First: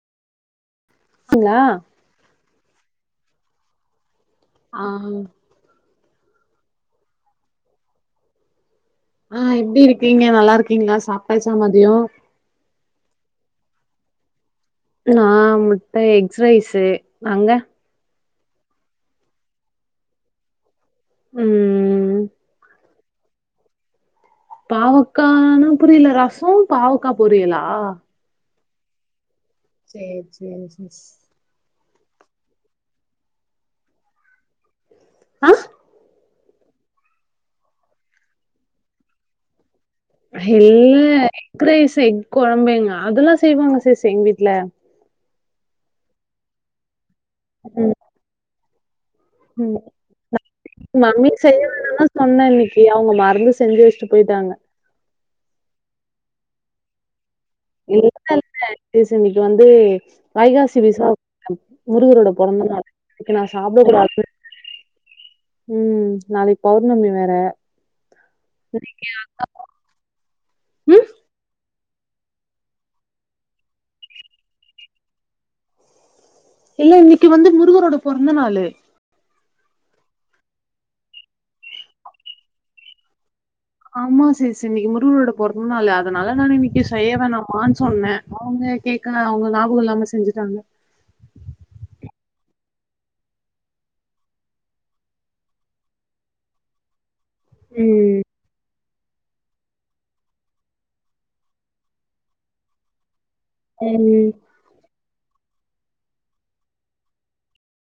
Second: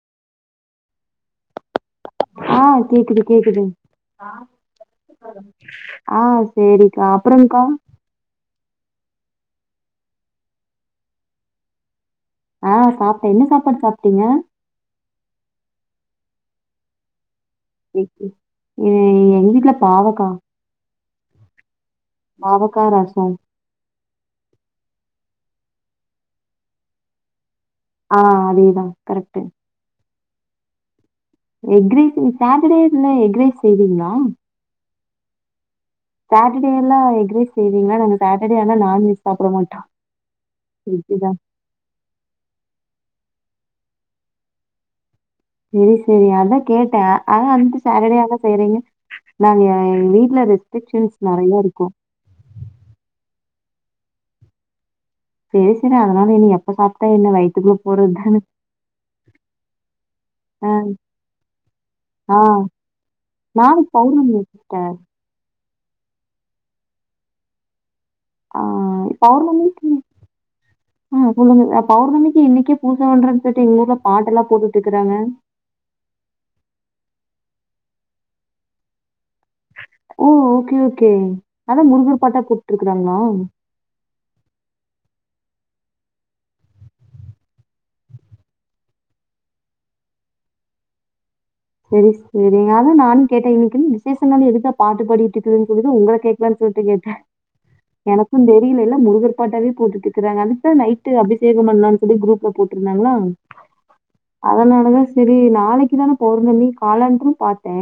ஆங்களா ஆ கேக்குது கேக்குது ஆ ஆ சரிக்கா அப்புறோ கா ஆ எப்டி இருக்கீங்க நல்லா இருக்கீங்களா சாப்டாச்சா மதியோ ஆ சாப்ட்டே என்ன சாப்பாடு சாப்ட்டீங்க நா முட்ட எக்ரைசு அங்க எ எங் வீட்ல பாவக்கா ம் பாவக்கா ரசோ பாவக்கானா புரியில ரசோ பாவக்கா பொரியலா ஆ அதேதா கரெக்ட்டு சேர் சேரி சிஸ் எக்ரைஸ் சட்டடேல எக்ரைஸ் செய்றீங்ளா ஆ சட்டடேல எக்ரைஷ் செய்வீங்க நாங்க சட்டடே ஆனா நான்வெஜ் சாப்ட மாட்டோ இல்ல வெஜ்ஜுதா எக் ரைஸ் எக் கொழம்பு எங்க அதெல்லா செய்வாங்க சிஸ் எங் வீட்ல சேரி சேரி அதா கேட்ட அதா வந்துட்டு ம் சட்டடே ஆனா செய்றீங்க நாங்க ம் எங்க வீட்ல ரெஸ்ட்ரிக்ஷன்ஸ் மம்மிய நெறைய செய்ய இருக்கு வேணான் தா சொன்ன இன்னிக்கு அவங்க மறந்து செஞ்சு வச்சுட்டு போய்ட்டாங்க செ செரி அதனால என்ன எப்ப சாப்ட்டா என்ன வயித்துக்குள்ள இல்ல போறதுதான சிஸ் இன்னைக்கு வந்து ஆ வைகாசி விசா [inaudible] முருகரோட ஆ பொறந்த நாள் இன்னைக்கி நா சாப்ட நாளைக்கு கூடாது பௌர்ணமியா சிஸ்டர் ம் நாளைக்கு பௌர்ணமி வேற ஆ பௌர்ணமிக்கு ம் ஆ சொல்லுங்க அப் பௌர்ணமிக்கு இன்னிக்கே பூஜ பண்றன் சொல்ட்டு எங்கூர்ல பாட்டு எல்லா போட்டுட்ருக்குறாங்க இல்ல இன்னிக்கு வந்து முருகரோட பொறந்த நாளு அ ஓகே ஓகே அதா முருகர் பாட்டா போட்டுருக்காங்களா ஆமா சிஸ் இன்னைக்கு முருகரோட பொறந்த நாளு அதனால நா இன்னைக்கு செய்யவேணாமான் சொன்ன அவங்க அ கேக்கல அவங்க ஞாபகோ இல்லாம செஞ்சுட்டாங்க சிஸ் சரிங்க அதா நானு கேட்ட இன்னிக்கு என்ன விசேஷமா இது எதுக்குடா பாட்டு பாடிட்டு இருக்குதுன்னு சொல்லி தா உங்கள கேக்கலான் சொல்ட்டு கேட்ட ம் வணக்கம் தோழி இன்ன என்ன முருகர் பாட்டாவே போட்டுட்ருக்குறாங்க அதுக்கு தா நைட்டு அபிஷேக பண்ணலான் சொல்லி குரூப்ல போட்டுருந்தாங்களா ம் அதனாலதா செரி நாளைக்கு தான பௌர்னமி காலாண்டரு பாத்தே